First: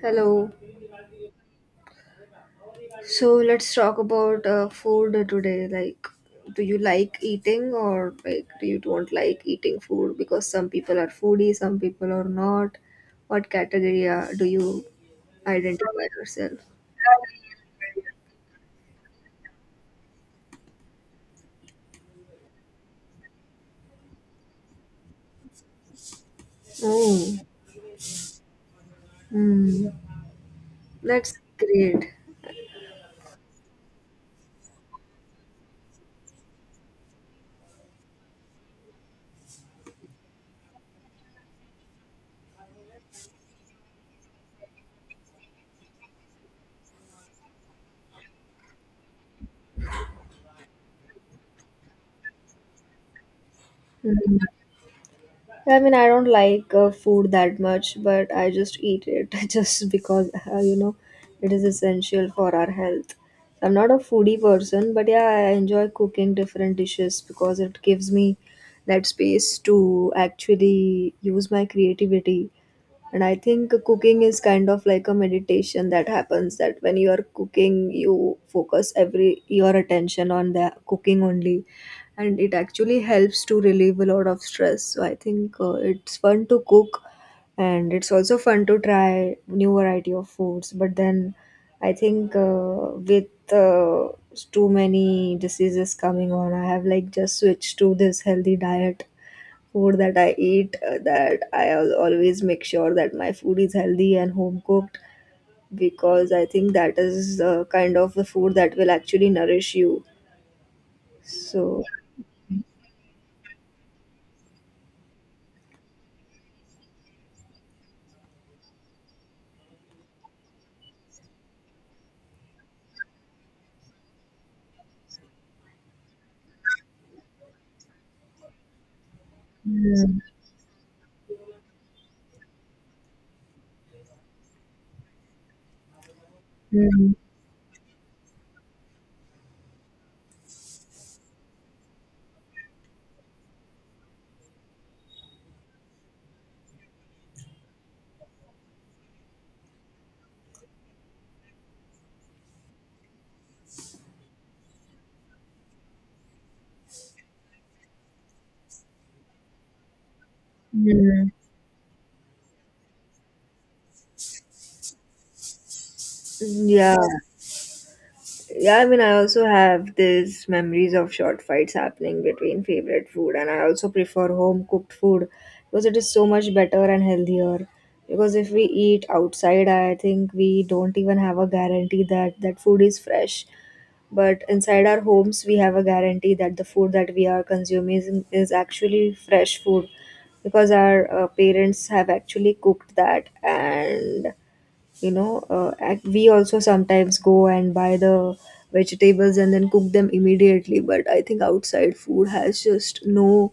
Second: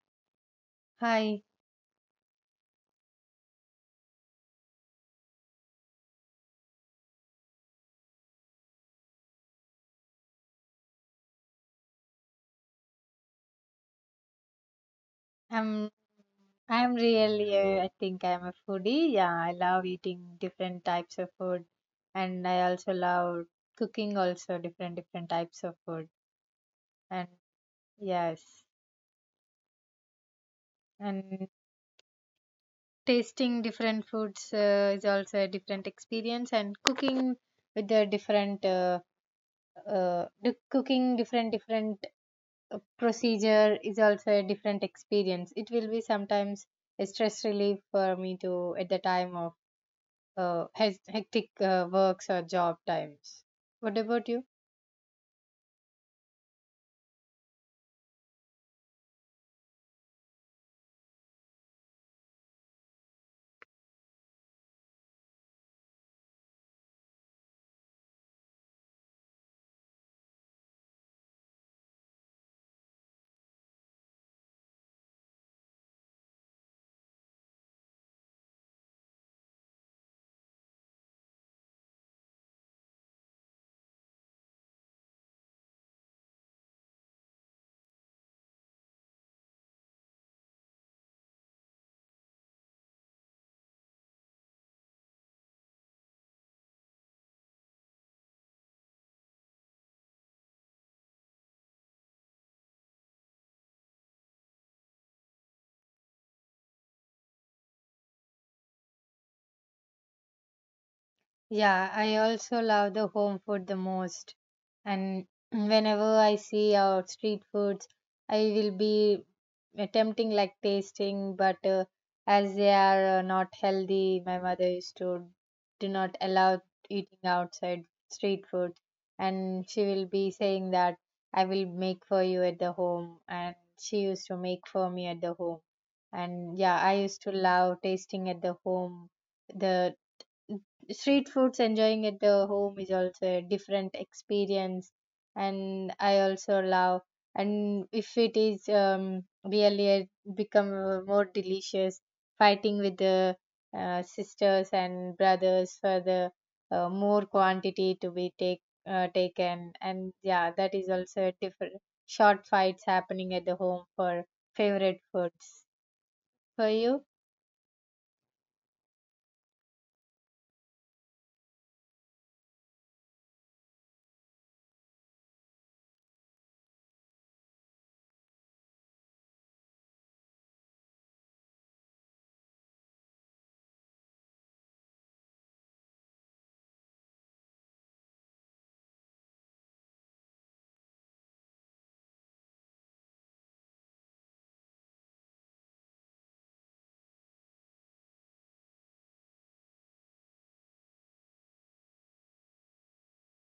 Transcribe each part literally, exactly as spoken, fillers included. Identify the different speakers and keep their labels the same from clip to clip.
Speaker 1: Hello.
Speaker 2: Hi,
Speaker 1: So let's talk about uh, food today. Like, do you like eating or like do you don't like eating food? Because some people are foodie, some people are not. What category uh, do you
Speaker 2: I'm
Speaker 1: identify yourself?
Speaker 2: I'm really uh, I think I'm a foodie. Yeah, I love eating different types of food, and I also love cooking also different different types of food. And
Speaker 1: Oh,
Speaker 2: yes,
Speaker 1: hmm. That's
Speaker 2: and
Speaker 1: great.
Speaker 2: tasting different foods uh, is also a different experience. And cooking with the different uh, uh, the cooking different different uh, procedure is also a different experience. It will be sometimes a stress relief for me to at the time of uh, hec- hectic uh, works or job times. What about
Speaker 1: Hmm.
Speaker 2: you?
Speaker 1: I mean, I don't like uh, food that much, but I just eat it just because, uh, you know, it is essential for our health. I'm not a foodie person, but yeah, I enjoy cooking different dishes because it gives me that space to actually use my creativity, and I think cooking is kind of like a meditation that happens, that when you are cooking you focus every your attention on the cooking only, and it actually helps to relieve a lot of stress. So I think uh, it's fun to cook, and it's also fun to try new variety of foods. But then I think uh, with uh, too many diseases coming on, I have like just switched to this healthy diet food that I eat, uh, that I al- always make sure that my food is healthy and home cooked, because I think that is uh, kind of the food that will actually nourish you. So,
Speaker 2: Yeah, I also love the home food the most. And whenever I see our street foods, I will be attempting like tasting, but uh, as they are uh, not healthy, my mother used to do not allow eating outside street food. And she will
Speaker 1: mm,
Speaker 2: be saying that I will make for you at the home. And she used to make for me at the home. And yeah, I
Speaker 1: mm,
Speaker 2: used to love tasting at the home, the street foods, enjoying at the home is also a different experience. And I also love, and if it is um, really a- become uh, more delicious, fighting with the uh, sisters and brothers for the uh, more quantity to be take uh, taken. And yeah, that is also
Speaker 1: mm,
Speaker 2: a different, short fights happening at the home for favorite foods for
Speaker 1: yeah.
Speaker 2: you.
Speaker 1: Yeah, I mean, I also have these memories of short fights happening between favorite food, and I also prefer home cooked food because it is so much better and healthier. Because if we eat outside, I think we don't even have a guarantee that that food is fresh. But inside our homes, we have a guarantee that the food that we are consuming is actually fresh food, because our uh, parents have actually cooked that. And you know uh, ac- we also sometimes go and buy the vegetables and then cook them immediately. But I think outside food has just no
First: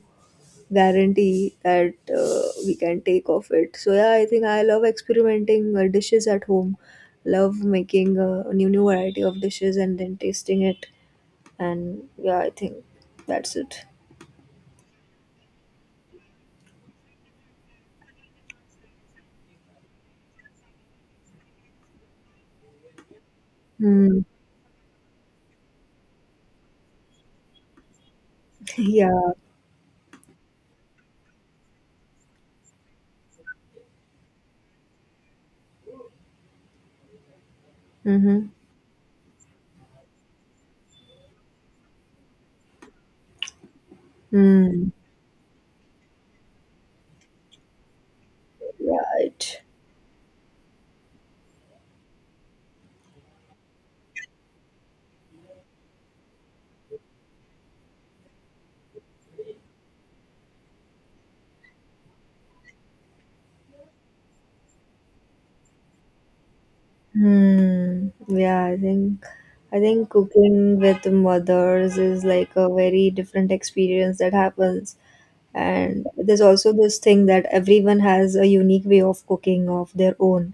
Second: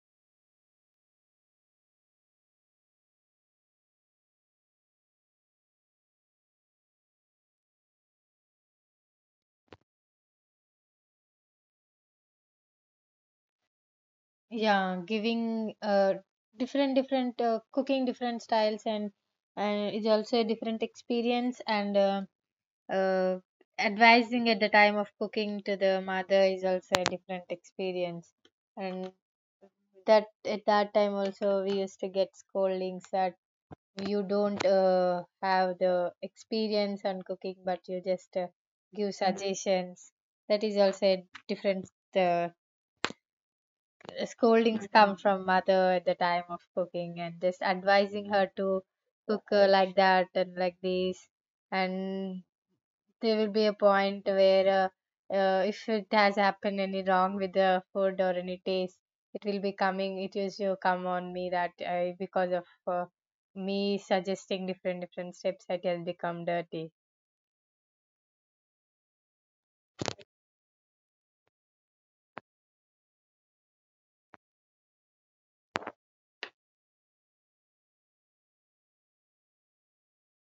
Speaker 1: guarantee that uh, we can take of it. So yeah, I think I love experimenting uh, dishes at home, love making a new new variety of dishes and then tasting it. And yeah, I think that's it.
Speaker 2: Yeah, giving uh, different different uh, cooking different styles and uh, is also a different experience. And uh, uh,
Speaker 1: Hmm.
Speaker 2: advising at the time of cooking to the mother is also a different experience. And
Speaker 1: Yeah.
Speaker 2: that at that time also we used to get scoldings that you don't uh, have the experience on cooking, but you just uh,
Speaker 1: Mm-hmm.
Speaker 2: give Mhm. suggestions, that is also a different uh, uh, scoldings
Speaker 1: Mm.
Speaker 2: come from mother at the time of cooking and just advising her to
Speaker 1: Yeah,
Speaker 2: cook
Speaker 1: it.
Speaker 2: uh, like that and like this. And there will be a point where uh, uh, if it has happened any wrong with the food or any taste, it will be coming, it used to come on me that I, because of uh, me suggesting different different steps it has become dirty.
Speaker 1: Hmm. Yeah, I think I think cooking with mothers is like a very different experience that happens. And there's also this thing that everyone has a unique way of cooking of their own,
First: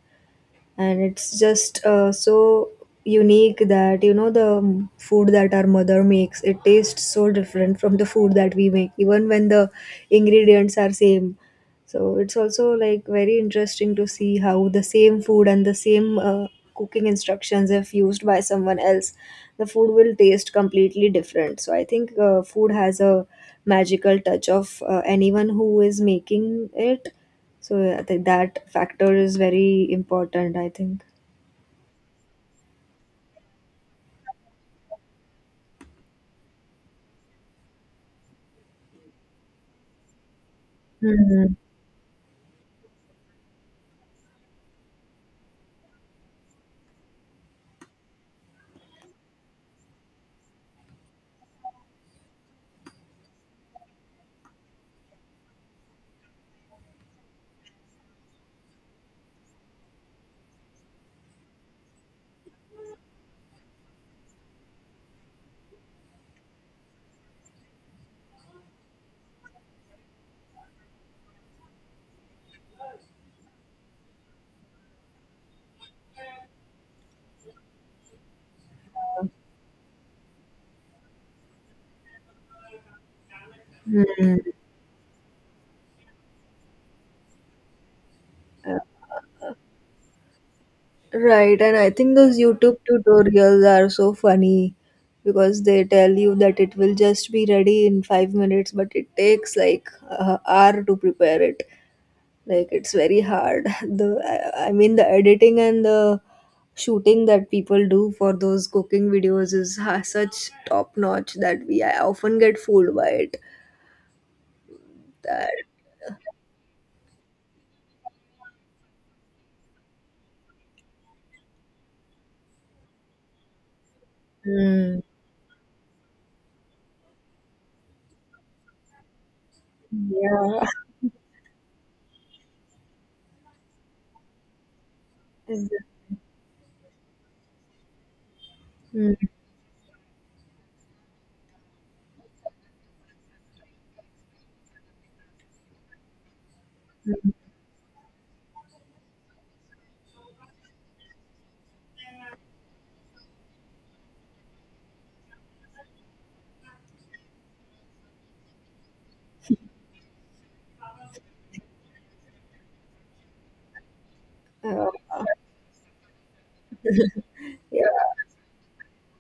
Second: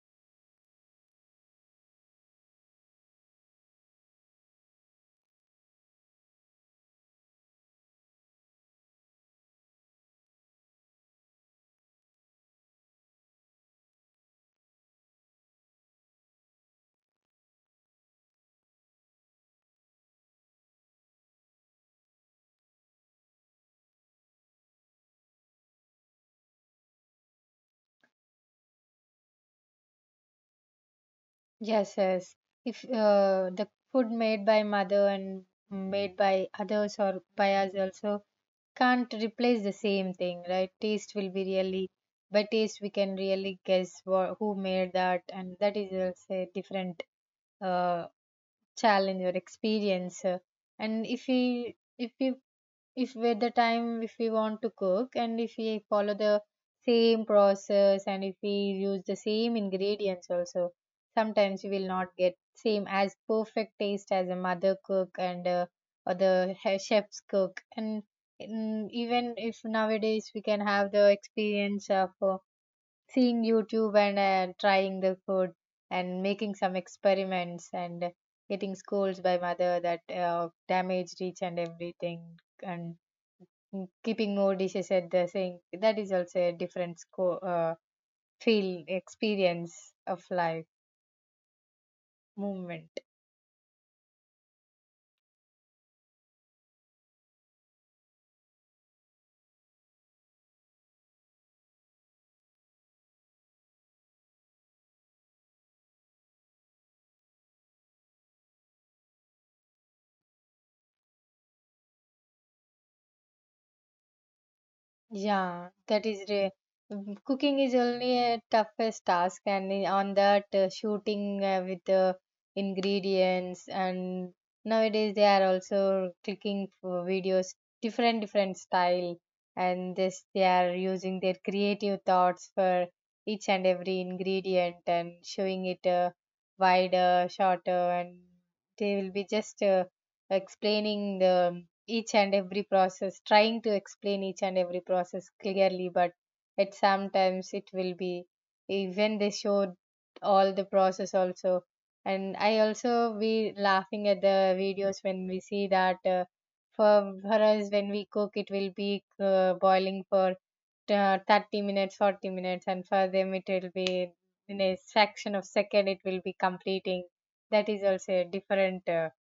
Speaker 1: and it's just uh, so unique that you know the um, food that our mother makes, it tastes so different from the food that we make, even when the ingredients are same. So it's also like very interesting to see how the same food and the same uh, cooking instructions, if used by someone else, the food will taste completely different. So I think uh, food has a magical touch of uh, anyone who is making it. So I think that factor is very important, I think.
Speaker 2: Yes, yes, if uh, the food made by mother and made by others or by us also can't replace the same thing, right? Taste will be
Speaker 1: Mhm.
Speaker 2: really, by taste we can really guess what, who made that, and that is also a different uh, challenge or experience. Uh, and if we if we if with the time if we want to cook and if we follow the same process and if we use the same ingredients also, sometimes we will not get same as perfect taste as a mother cook and uh, or the he- chef's cook. And mm, even if nowadays we can have the experience of uh, seeing YouTube and uh, trying the food and making some experiments and getting scolds by mother that uh, damaged each and everything. And mm, keeping
Speaker 1: Mhm.
Speaker 2: more dishes at the sink, that is also a different sco- uh,
Speaker 1: Uh,
Speaker 2: feel experience of life
Speaker 1: Right, and I think those YouTube
Speaker 2: movement.
Speaker 1: tutorials are so funny because they tell you that it will just be ready in five minutes, but it takes like a hour to prepare it. Like it's very hard. The I I mean the editing and the shooting that people do for those cooking videos is ha- such top notch that we I often get fooled by it. That.
Speaker 2: Yeah, that is re- mm, cooking is only a toughest task, and i- on that uh, shooting uh, with the ingredients, and
Speaker 1: Mm.
Speaker 2: nowadays they are also clicking for videos, different different style, and this they
Speaker 1: Yeah.
Speaker 2: are using their creative thoughts for each and every ingredient and showing
Speaker 1: Ex-
Speaker 2: it uh, wider, shorter, and they will
Speaker 1: Hmm.
Speaker 2: be just uh, explaining the each and every process, trying to explain each and every process clearly, but at sometimes it will be, even they showed all the process also. And I also be laughing at the videos when we see that uh, for for us when we cook it will be uh, boiling for uh, thirty minutes, forty minutes, and for them it will be in a
Speaker 1: Uh,
Speaker 2: fraction of second it will be completing. That is
Speaker 1: yeah,
Speaker 2: also a different uh,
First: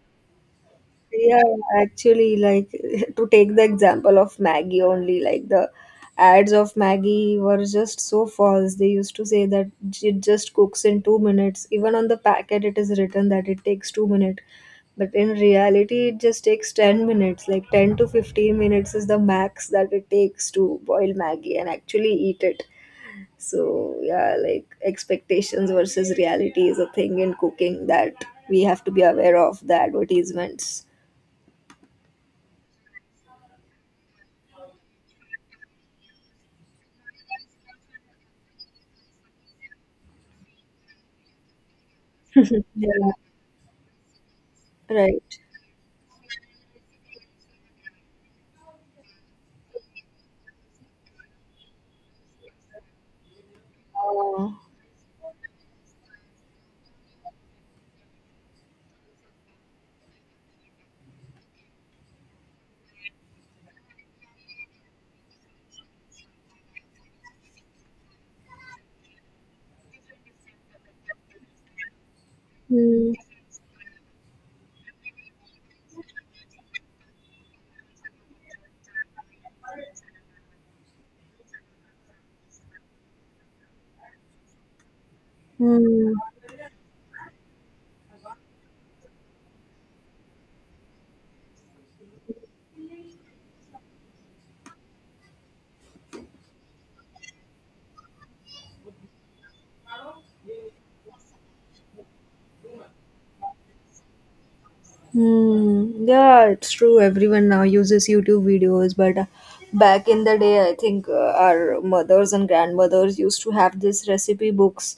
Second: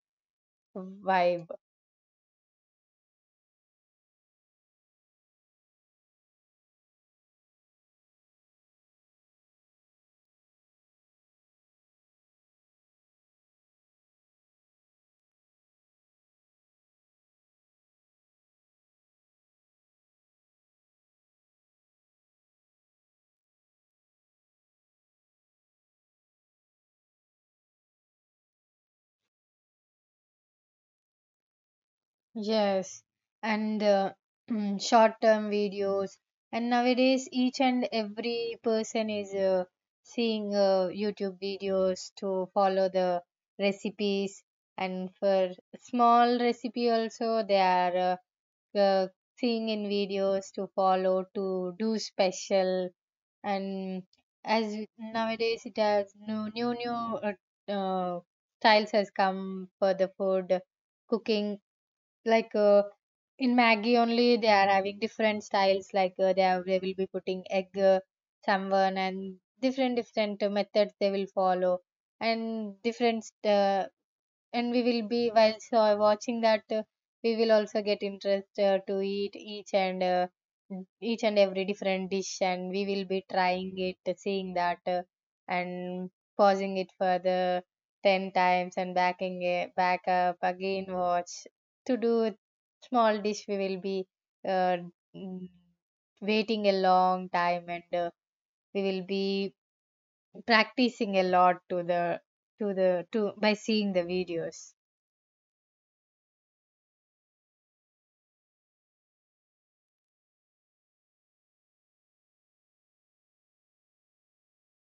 Speaker 1: yeah,
Speaker 2: vibe.
Speaker 1: yeah. Actually, like to take the example of Maggie only, like the ads of Maggie were just so false. They used to say that it just cooks in two minutes. Even on the packet, it is written that it takes two minutes. But in reality, it just takes ten minutes. Like ten to fifteen minutes is the max that it takes to boil Maggie and actually eat it. So, yeah, like expectations versus reality is a thing in cooking that we have to be aware of the advertisements.
Speaker 2: Yes, and uh, short-term videos. And nowadays, each and every person is uh, seeing uh, YouTube videos to follow
Speaker 1: Yeah.
Speaker 2: the recipes. And
Speaker 1: Right.
Speaker 2: for small recipe also, they are uh, uh, seeing in videos to follow to do special. And
Speaker 1: Uh,
Speaker 2: as nowadays, it has new new new uh, uh, styles has come for the food cooking, like uh, in Maggie only they are having different styles, like uh, they are, they will be putting egg uh, someone and different different uh, methods they will follow and
Speaker 1: hmm.
Speaker 2: different uh, and we will be while so watching that uh, we will also get interest uh, to eat each and uh, each and every different dish, and we will be trying it uh, seeing that uh, and
Speaker 1: Hmm.
Speaker 2: pausing it further ten times and backing it back up again, watch to do small dish we will be uh, mm, waiting a long time, and uh, we will be practicing a lot to the to the to by seeing the videos.
Speaker 1: Hmm. Yeah, it's true. Everyone now uses YouTube videos, but uh, back in the day, I think uh, our mothers and grandmothers used to have these recipe books,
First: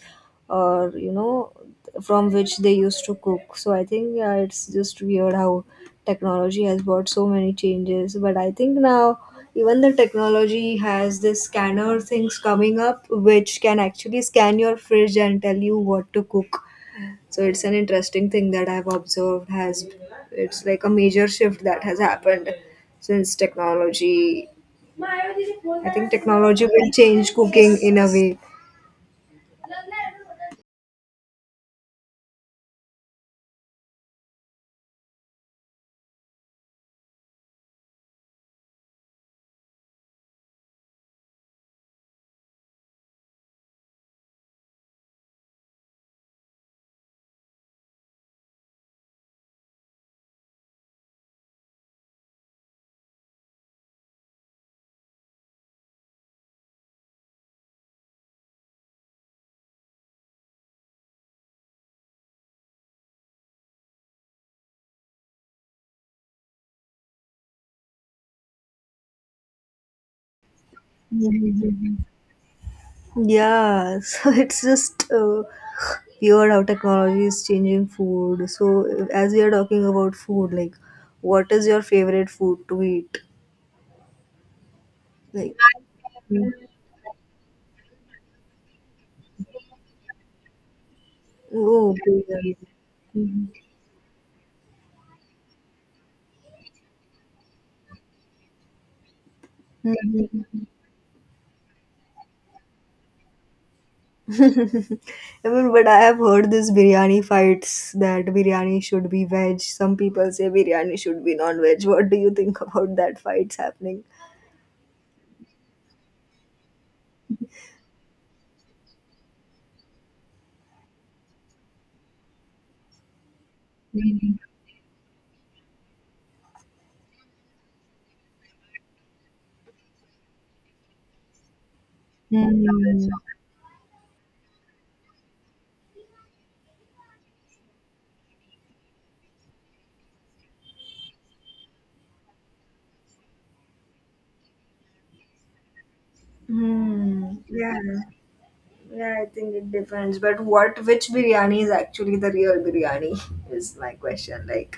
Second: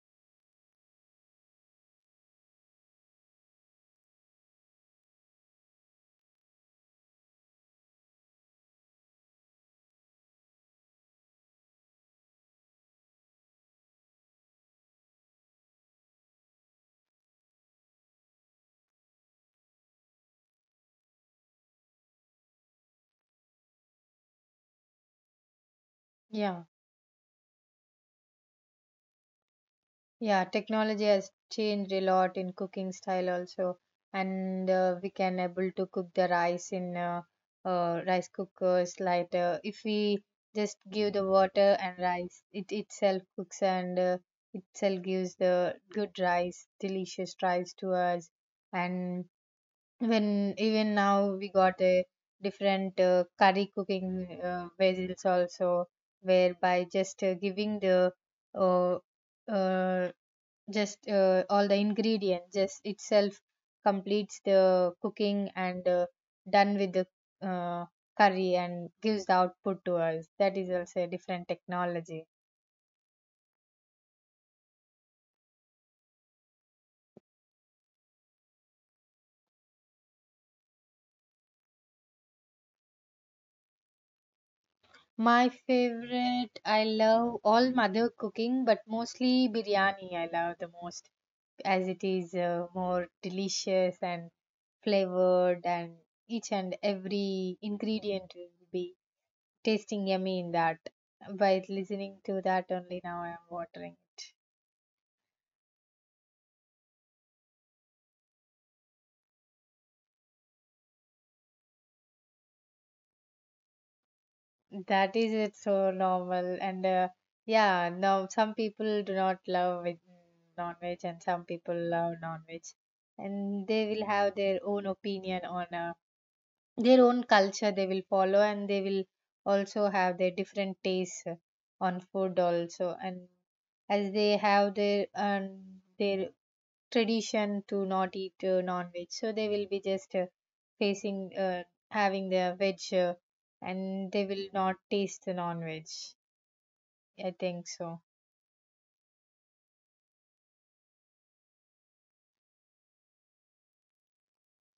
Speaker 1: or you know, from which they used to cook. So I think yeah, it's just weird how technology has brought so many changes. But I think now even the technology has this scanner things coming up, which can actually scan your fridge and tell you what to cook. So it's an interesting thing that I've observed has it's like a major shift that has happened since technology. I think
Speaker 2: Yeah.
Speaker 1: technology will change cooking in a way.
Speaker 2: Yeah, technology has changed a lot in cooking style also, and uh, we can able to cook the rice in uh, uh, rice cookers. Like uh, if we just give the water and rice, it itself cooks and uh, itself gives the good rice, delicious rice to us. And when even now we got a different uh, curry cooking uh, vessels also, whereby just uh, giving the uh, uh, just uh, all the ingredients just itself completes the cooking and uh, done with the uh, curry and gives the output to us, that is also a different
Speaker 1: Mhm.
Speaker 2: technology.
Speaker 1: Yeah, so it's just uh, weird how technology is changing food. So as we are talking about food, like what is your favorite food to eat?
Speaker 2: My
Speaker 1: Like
Speaker 2: favorite, I love all mother cooking, but mostly biryani I love the most, as
Speaker 1: oh,
Speaker 2: it is
Speaker 1: biryani.
Speaker 2: uh, more delicious and flavored and each and every ingredient will be tasting yummy in that. By listening to that only, now I am watering
Speaker 1: I mean, but I have heard this biryani fights that biryani should be veg. Some people say biryani should be non-veg. What do you think about that fights happening?
Speaker 2: it. That is it, so normal. And uh, yeah, now some people do not love with non-veg and some people love non-veg, and they will have
Speaker 1: Mm,
Speaker 2: their own opinion on uh, their own culture they will follow, and they will also have their different tastes on food
Speaker 1: mm,
Speaker 2: also. And as they have their um, their tradition to not eat uh, non-veg, so they will be just uh, facing uh, having their veg uh, and they will not taste the non-veg, I
Speaker 1: hmm.
Speaker 2: think
Speaker 1: Yeah.
Speaker 2: so.
Speaker 1: Yeah, I think it depends. But what, which biryani is actually the real biryani is my question. Like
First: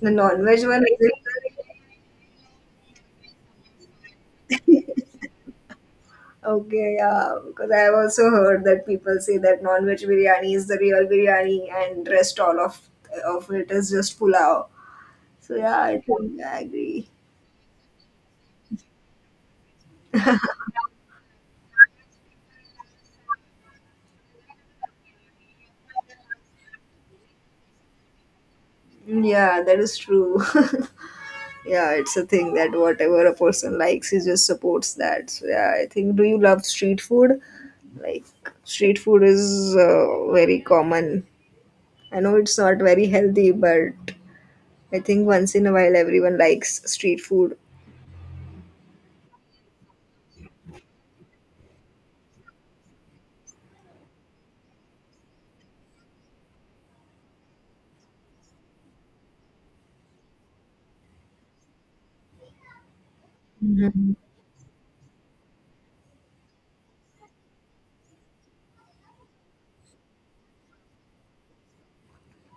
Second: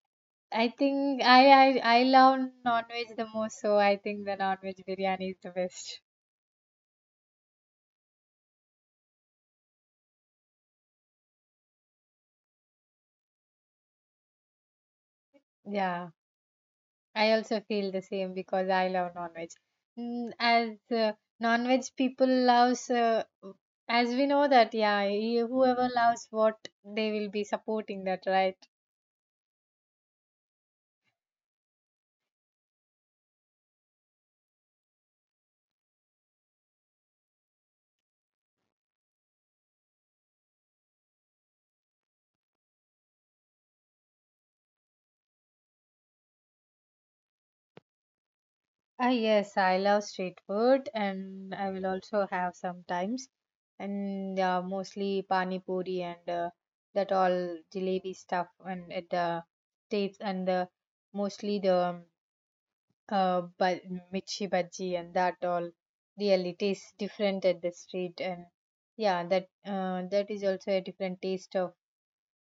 Speaker 1: the non-veg
Speaker 2: I
Speaker 1: one. Is it?
Speaker 2: think I I, I love non-veg the most, so I think the non-veg biryani is the best.
Speaker 1: Okay, yeah, because I have also heard that people say that non-veg biryani is the real biryani, and rest all of of it is just pulao. So yeah, I
Speaker 2: Yeah,
Speaker 1: think I agree.
Speaker 2: I also feel the same because I love non-veg. Mm, as uh, non-veg people loves uh, as we know that yeah he- whoever loves what they will be supporting that, right?
Speaker 1: Mm, yeah, that is true. Yeah, it's a thing that whatever a person likes, he just supports that. So yeah, I think. Do you love street food? Like street food is uh, very common. I know it's not very healthy, but I think once in a while everyone likes street food.
Speaker 2: Ah, yes, I love street food and I will also have sometimes. And uh, mostly pani puri and uh, that all jalebi stuff and at the states and the mostly the um, uh, but
Speaker 1: Mhm.
Speaker 2: michi bhaji and that all really tastes different at the street. And yeah, that uh, that is also a different taste of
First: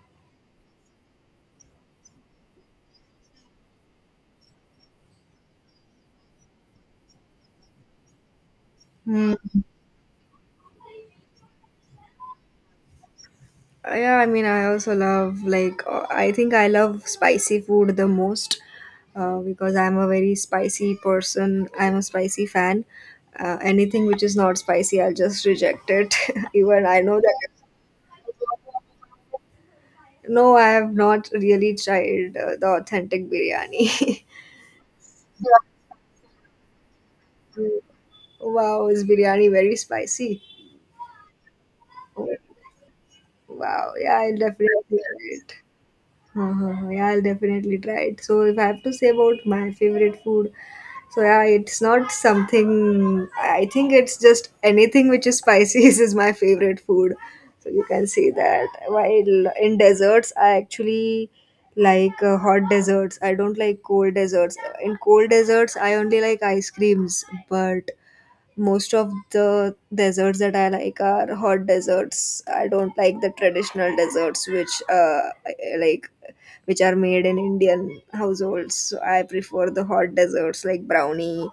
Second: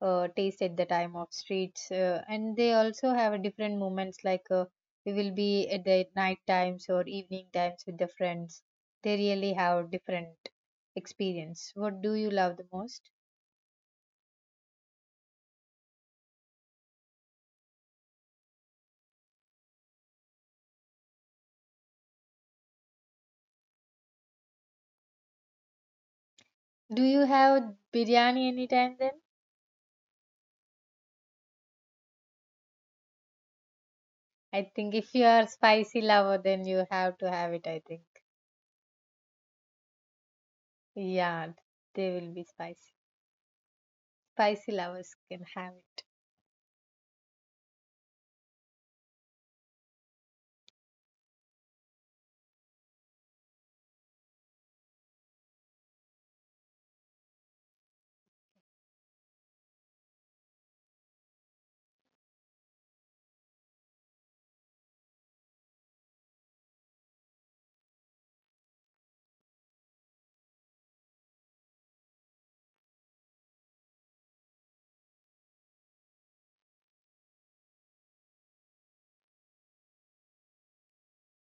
Speaker 2: uh, taste at the time of streets uh, and they also have a different moments like uh, we will be at the night times or evening times with the friends, they
Speaker 1: Hmm.
Speaker 2: really have different experience. What do you love the most?
Speaker 1: Uh, Yeah, I mean, I also love like uh, I think I love spicy food the most, uh, because I'm a very spicy person. I'm a spicy fan. Uh, anything which is not spicy, I'll just reject it. Even I
Speaker 2: Do
Speaker 1: know
Speaker 2: you
Speaker 1: that.
Speaker 2: have biryani anytime then?
Speaker 1: No, I have not really tried uh, the authentic biryani.
Speaker 2: I think if you are spicy lover then you have to have it, I think.
Speaker 1: Wow, is biryani very spicy?
Speaker 2: Yeah, they
Speaker 1: Oh,
Speaker 2: will be spicy.
Speaker 1: wow, yeah, I'll
Speaker 2: Spicy
Speaker 1: definitely
Speaker 2: lovers
Speaker 1: try
Speaker 2: can
Speaker 1: it.
Speaker 2: have it.
Speaker 1: Huh, huh, huh. Yeah, I'll definitely try it. So if I have to say about my favorite food, so yeah, it's not something. I think it's just anything which is spicy is my favorite food. So you can say that. While in desserts, I actually like uh, hot desserts. I don't like cold desserts. In cold desserts, I only like ice creams. But most of the desserts that I like are hot desserts. I don't like the traditional desserts which uh I- like which are made in Indian households. So I prefer the hot desserts like brownie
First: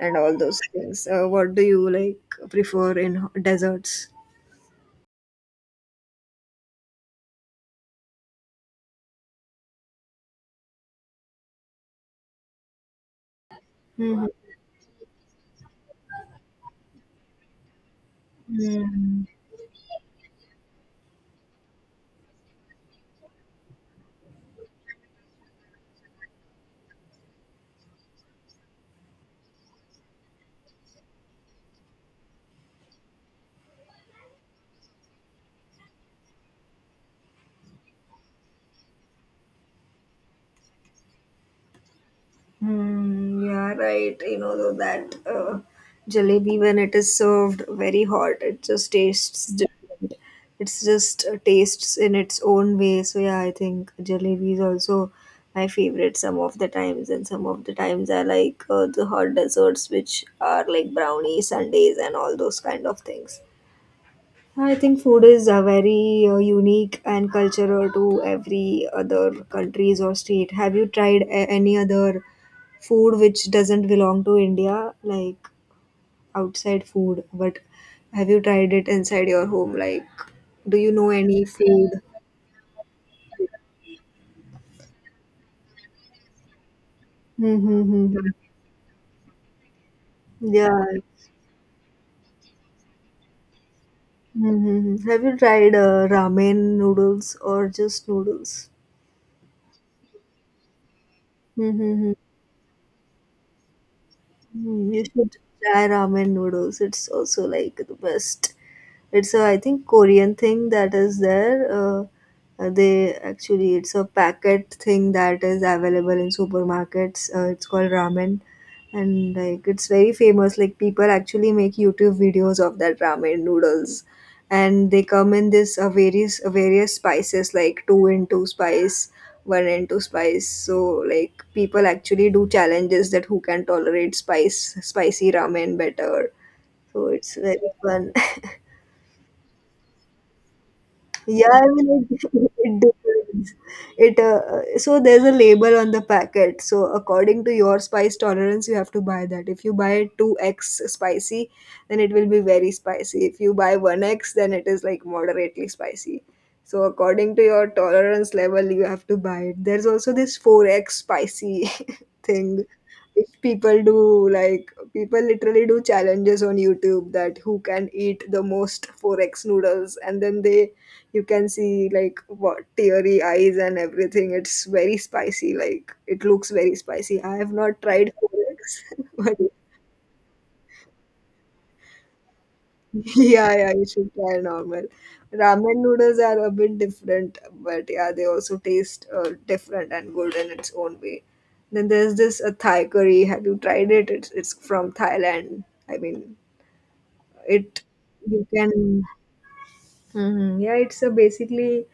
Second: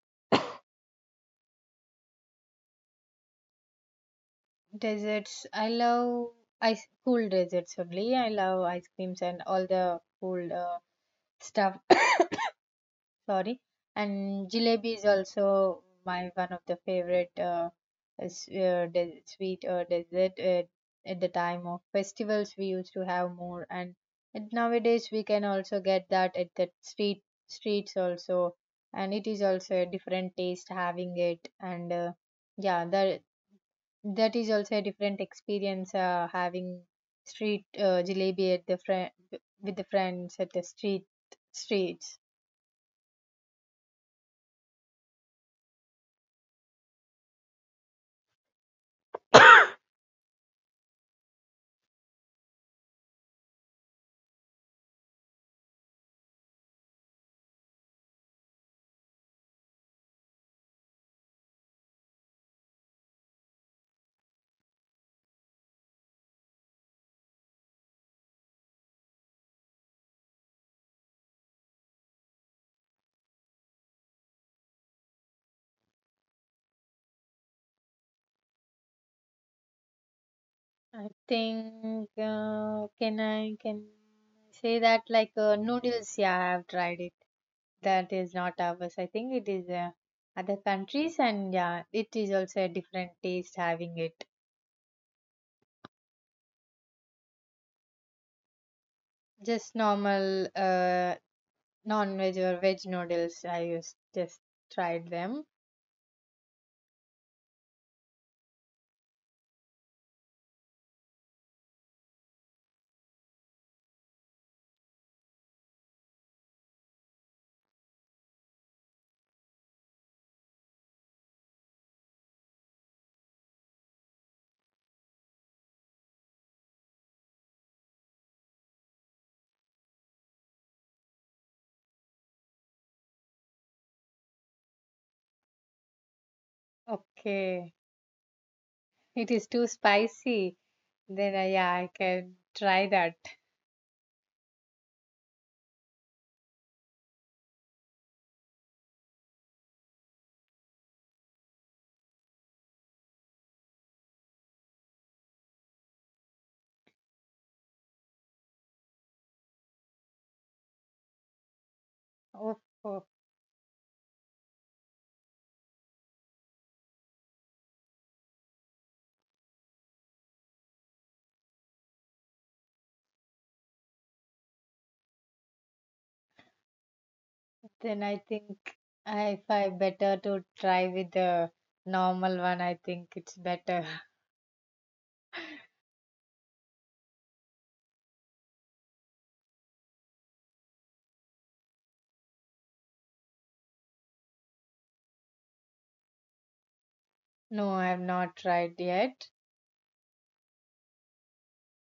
Speaker 1: and all those things. Uh, what do you like prefer in ho- desserts?
Speaker 2: Desserts. I love ice cool desserts only. I love ice creams and all the cool uh, stuff. Sorry.
Speaker 1: Hmm.
Speaker 2: And jalebi is also my one of the favorite uh, s- uh, de- sweet uh, dessert. Uh, at the time of festivals, we used to have more, and and nowadays we can also get that at the street streets also, and it is also a different taste having it. And uh, yeah, the that is also a different experience uh, having street uh, jalebi at the friend, with the friends at the street streets.
Speaker 1: Mm, yeah, right. You know, though that uh, jalebi, when it is served very hot, it just tastes different. It's just uh, tastes in its own way. So, yeah, I think jalebi is also my favorite some of the times. And some of the times I like uh, the hot desserts, which are like brownies, sundaes, and all those kind of things. I think food is uh, very uh, unique and cultural to every other countries or state. Have you tried a- any other food which doesn't belong to India, like outside food, but have you tried it inside your home? Like, do you
Speaker 2: I
Speaker 1: know any food?
Speaker 2: think uh, can I can say that like uh, noodles? Yeah, I have tried it. That
Speaker 1: Mm-hmm.
Speaker 2: is not ours. I think it is uh, other
Speaker 1: Yeah.
Speaker 2: countries, and yeah, it is also a different taste having it.
Speaker 1: Mm-hmm. Have you tried uh, ramen noodles or just noodles?
Speaker 2: Just normal uh,
Speaker 1: Mm-hmm.
Speaker 2: non-veg or veg noodles. I used just
Speaker 1: Mm, you
Speaker 2: tried
Speaker 1: should
Speaker 2: them.
Speaker 1: try ramen noodles. It's also like the best. It's a I think Korean thing that is there. Uh, uh, they actually it's a packet thing that is available in supermarkets. Uh, it's called ramen, and like it's very famous. Like people actually make YouTube videos of that ramen noodles, and they come in this uh, various various spices like two and two spice were into spice. So like people actually do challenges that who can tolerate spice spicy ramen better. So it's very
Speaker 2: Okay.
Speaker 1: fun.
Speaker 2: It is too spicy. Then
Speaker 1: Yeah,
Speaker 2: I,
Speaker 1: I
Speaker 2: yeah, I
Speaker 1: mean, it,
Speaker 2: can
Speaker 1: it
Speaker 2: try that.
Speaker 1: depends. It uh, so there's a label on the packet. So according to your spice tolerance, you have to buy that. If you buy two x spicy, then it will be very spicy. If you buy one x, then it is like moderately spicy. So according to your tolerance level, you have to buy it. There's also this four x spicy
Speaker 2: Oh,
Speaker 1: thing.
Speaker 2: oh.
Speaker 1: If people do like people literally do challenges on YouTube that who can eat the most four x noodles, and then they you can see like what teary eyes and everything. It's very spicy. Like it looks very spicy. I have not
Speaker 2: Then
Speaker 1: tried
Speaker 2: I think
Speaker 1: four x but
Speaker 2: I find better to try with the normal one. I think it's
Speaker 1: yeah, yeah, you
Speaker 2: better.
Speaker 1: should try normal. Ramen noodles are a bit different, but yeah, they also taste uh, different and good in its own way. Then there's this uh, Thai curry. Have you tried it? It's it's from Thailand. I mean,
Speaker 2: No,
Speaker 1: it
Speaker 2: I have not
Speaker 1: you
Speaker 2: tried
Speaker 1: can
Speaker 2: yet.
Speaker 1: mhm. Yeah, it's a basically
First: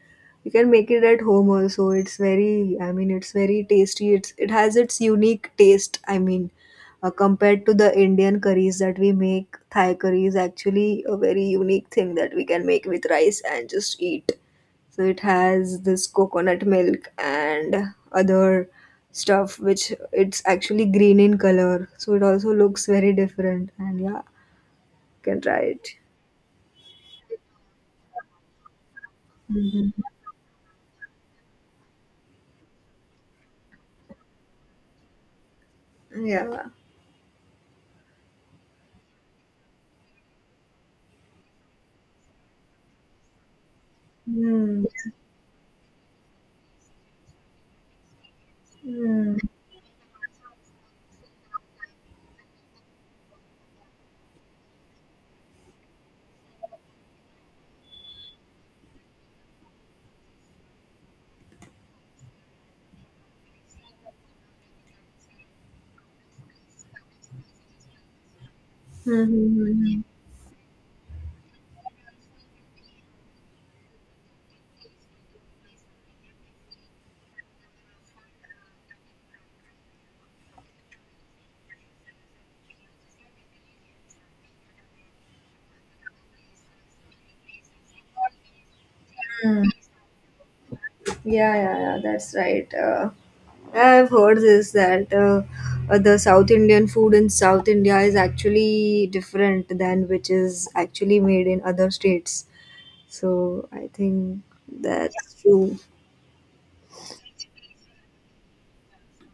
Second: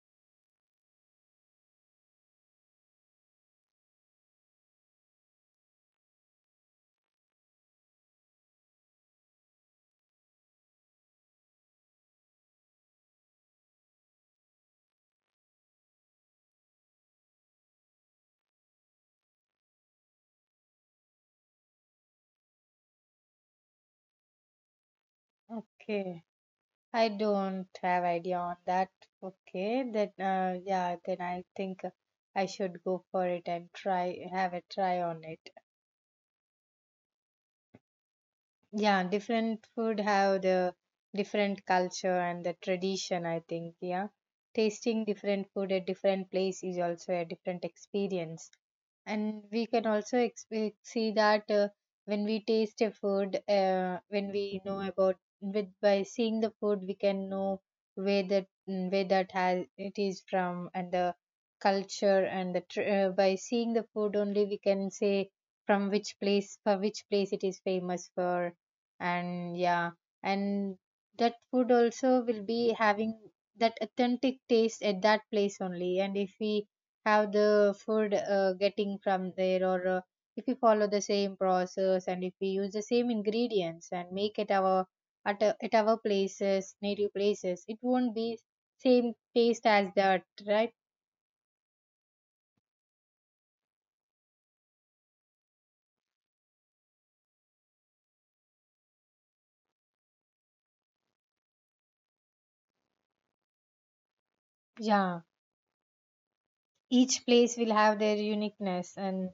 Speaker 1: you can make it at home also. It's very, I mean, it's very tasty. It's it has its unique taste. I mean, uh, compared to the Indian curries that we make, Thai curry is actually a very unique thing that we can make with rice and just eat. So it has this coconut milk and other stuff which it's actually green in color. So it also looks very different. And yeah, you can try it.
Speaker 2: Okay. I don't have idea on that. Okay, then uh, yeah, then I think I should go for it and try, have a try on it.
Speaker 1: Yeah.
Speaker 2: Yeah, different food have the different culture and the tradition, I think. Yeah.
Speaker 1: Hmm.
Speaker 2: Tasting different food at different place is also a different experience,
Speaker 1: Hmm.
Speaker 2: and we can also exp- see that uh, when we taste a food uh, when we know about, with by seeing the food we can know where that mm, where that has it is from, and the culture and the tr- uh, by seeing the food only we can say from which place, for which place it is famous for. And yeah,
Speaker 1: Mm-hmm.
Speaker 2: and that food also will be having that authentic taste at that place only, and if we have the food uh, getting from there, or uh, if we follow the same process and if we use the same ingredients and make it our at, a- at our places, native places, it won't be same
Speaker 1: Mm.
Speaker 2: taste as that, right?
Speaker 1: Yeah, yeah, yeah, that's right. Uh, I've heard this that uh, uh, the South Indian food in South India is actually different than which is actually made in other states. So I think
Speaker 2: Yeah,
Speaker 1: that's true.
Speaker 2: each place will have their uniqueness, and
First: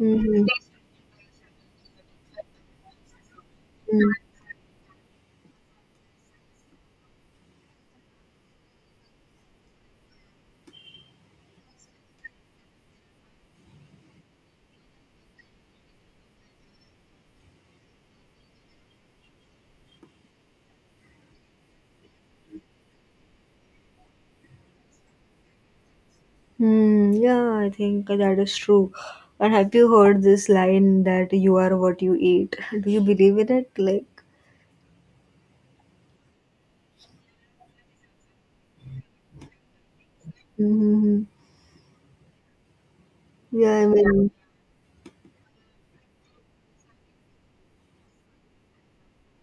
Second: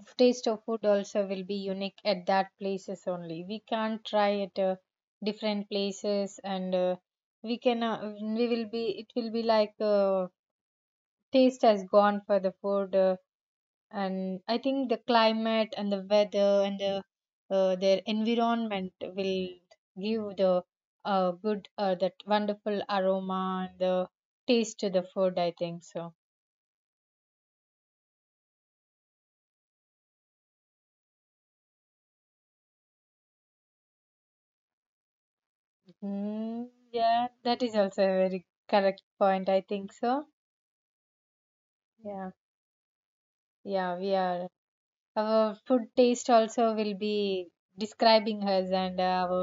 Speaker 1: Mm-hmm.
Speaker 2: taste of food also will be unique at that places only, we
Speaker 1: Mm.
Speaker 2: can't try at uh, different places. And uh, we can uh, we will be, it will be like uh, taste has gone for the food uh, and I think the climate and the weather and the uh, their environment will give the uh, good uh, that wonderful aroma and the taste to the food, I think so.
Speaker 1: Mm, yeah, I think that is true. And have you heard this line that you are what you eat? Do you believe in it? Like,
Speaker 2: Mm, yeah, that is also a very correct point, I think so.
Speaker 1: mm-hmm.
Speaker 2: Yeah,
Speaker 1: Yeah, I
Speaker 2: yeah, we
Speaker 1: mean.
Speaker 2: are, our food taste also will be describing us and uh, our,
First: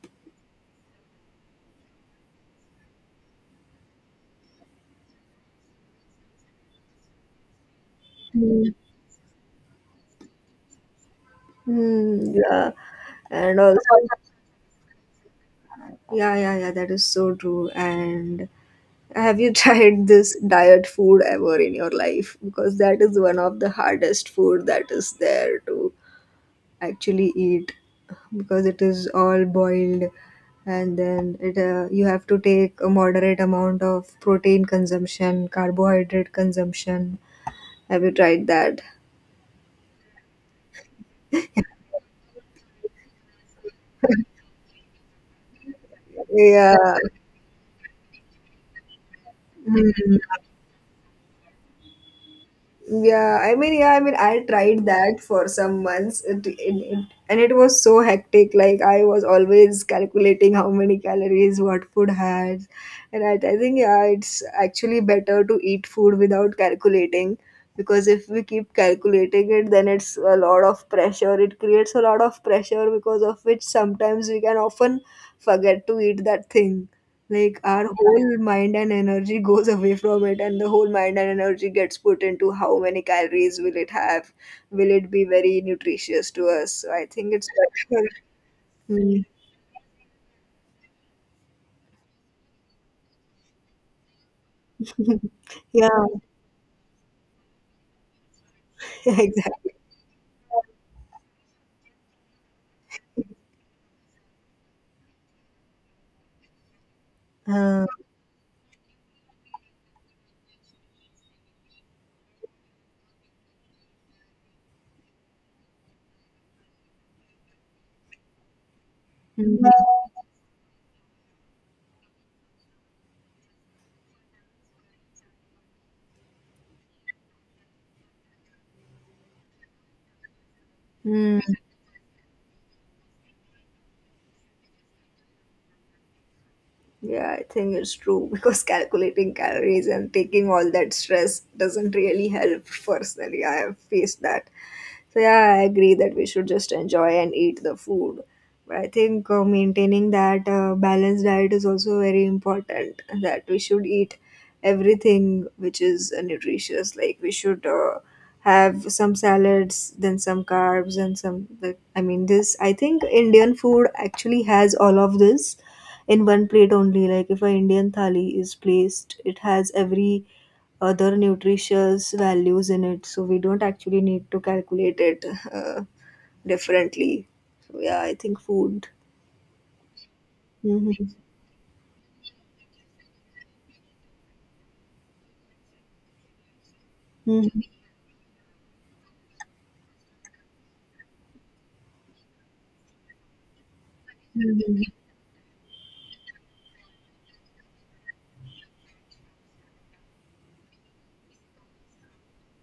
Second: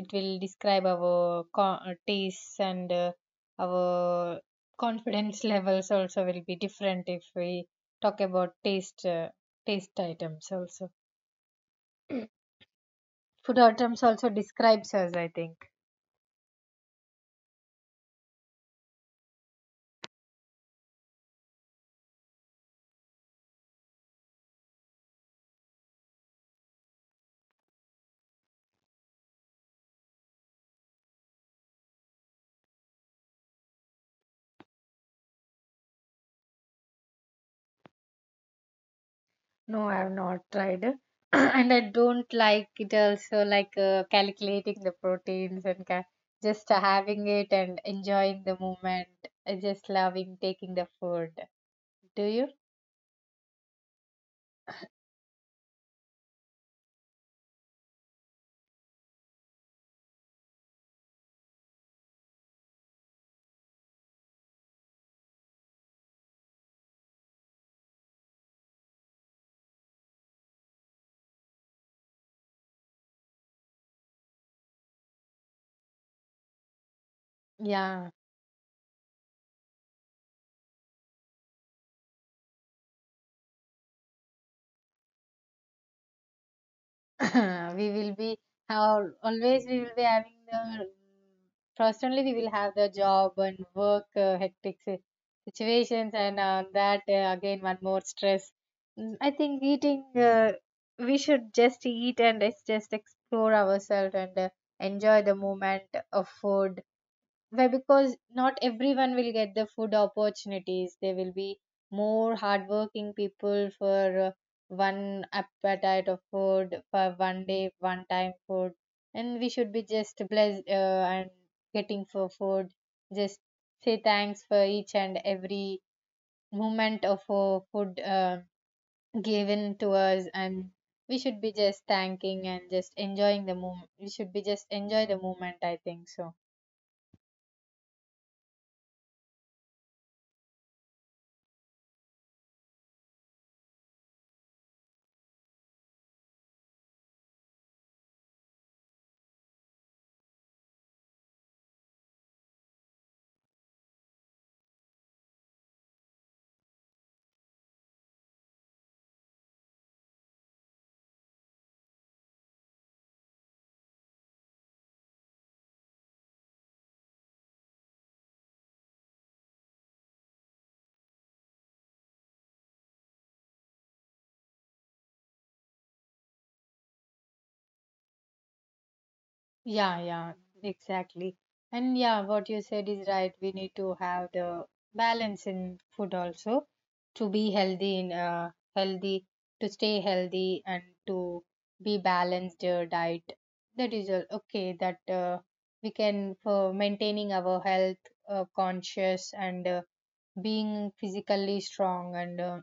Speaker 2: it will describe our co- uh, tastes and uh, our confidence levels also will be different if we talk about
Speaker 1: Mm-hmm.
Speaker 2: taste uh, taste items also.
Speaker 1: Hmm. Yeah,
Speaker 2: Food
Speaker 1: and also,
Speaker 2: items also describes us, I think.
Speaker 1: yeah, yeah, yeah, that is so true. And have you tried this diet food ever in your life? Because that is one of the hardest food that is there to actually eat because it is all boiled and then it uh, you have to take a moderate amount of protein consumption, carbohydrate consumption. Have you tried that?
Speaker 2: No, I have not tried. And I don't like it also, like uh, calculating the proteins and ca just
Speaker 1: Yeah.
Speaker 2: having it and enjoying the moment. I just loving taking the food. Do you?
Speaker 1: Yeah, I mean, yeah, I mean, I tried that for some months, it, it, it, and it was so hectic. Like I was always calculating how many calories what food has, and I, I think yeah, it's actually better to eat food without calculating, because if we keep calculating it, then it's a lot of pressure. It creates a lot of pressure because of which sometimes we can often forget to eat that thing, like our
Speaker 2: Yeah.
Speaker 1: whole mind and energy goes away from it and the whole mind and energy gets put into how many calories will it have, will it be very nutritious to us. So I think it's
Speaker 2: We
Speaker 1: better.
Speaker 2: will be how
Speaker 1: Hmm.
Speaker 2: always we will be having the first only we will have the job and work uh, hectic si-
Speaker 1: Yeah.
Speaker 2: situations, and uh, that uh, again one more stress. Mm, I think
Speaker 1: Exactly.
Speaker 2: eating uh, we should just eat and it's just explore ourselves and uh, enjoy the moment of food. Why?
Speaker 1: uh,
Speaker 2: Because not everyone will get the food opportunities. There will be more hardworking people for uh, one appetite of food, for one day, one time food. And we should be
Speaker 1: hmm.
Speaker 2: just blessed uh, and getting for food. Just say thanks for each and every moment of uh, food uh, given to us. And we
Speaker 1: Hmm.
Speaker 2: should be just thanking and just enjoying the moment. We should be just enjoy the moment, I think so.
Speaker 1: Yeah, I think it's true because calculating calories and taking all that stress doesn't really help personally. I have faced that. So, yeah, I agree that we should just enjoy and eat the food. But I think uh, maintaining that uh, balanced diet is also very important, that we should eat everything which is uh, nutritious. Like, we should uh, have some salads, then some carbs, and some. Like, I mean, this, I think Indian food actually has all of this in one plate only. Like if a Indian thali is placed, it has every other nutritious values in it, so we don't actually need to calculate it uh, differently. So yeah, I think food.
Speaker 2: Yeah, yeah,
Speaker 1: Mhm.
Speaker 2: exactly. And yeah, what you said is right. We need to have the balance in food also, to be
Speaker 1: Mhm.
Speaker 2: healthy in uh, healthy, to stay healthy and to be balanced uh, diet. That is all okay
Speaker 1: Mhm.
Speaker 2: that uh, we can, for maintaining our health uh, conscious and uh, being physically strong and uh,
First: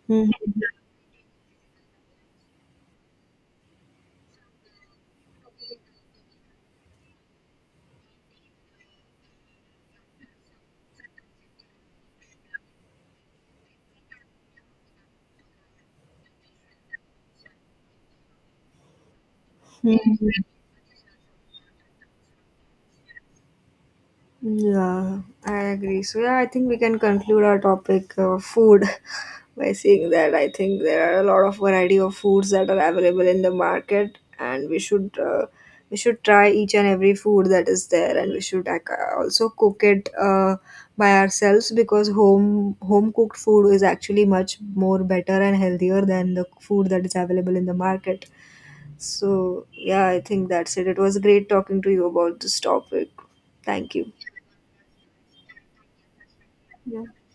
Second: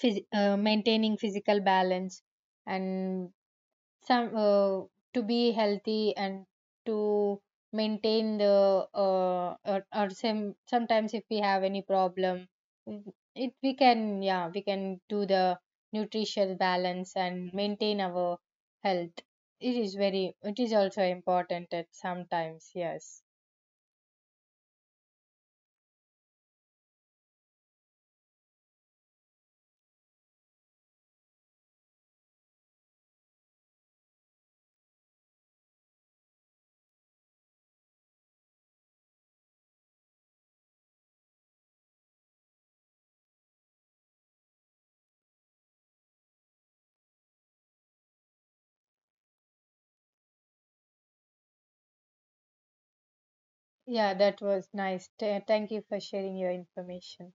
Speaker 2: phys-
Speaker 1: Mhm.
Speaker 2: uh, maintaining physical balance and some uh, to be healthy and to maintain the uh, or, or some sometimes if we have any problem, mm, it we can, yeah, we can do the nutritional balance and maintain our health. It is very,
Speaker 1: Mhm.
Speaker 2: it is also important at sometimes, yes.
Speaker 1: Yeah, I agree. So yeah, I think we can conclude our topic of food by saying that I think there are a lot of variety of foods that are available in the market, and we should uh, we should try each and every food that is there, and we should ac- also cook it uh, by ourselves, because home home cooked food is actually much more better and healthier than the food that is available in the market. So yeah, I think that's it. It was great talking to you about this topic. Thank you.
Speaker 2: Yeah, that was nice. Th- thank you for sharing your
Speaker 1: Yeah.
Speaker 2: information.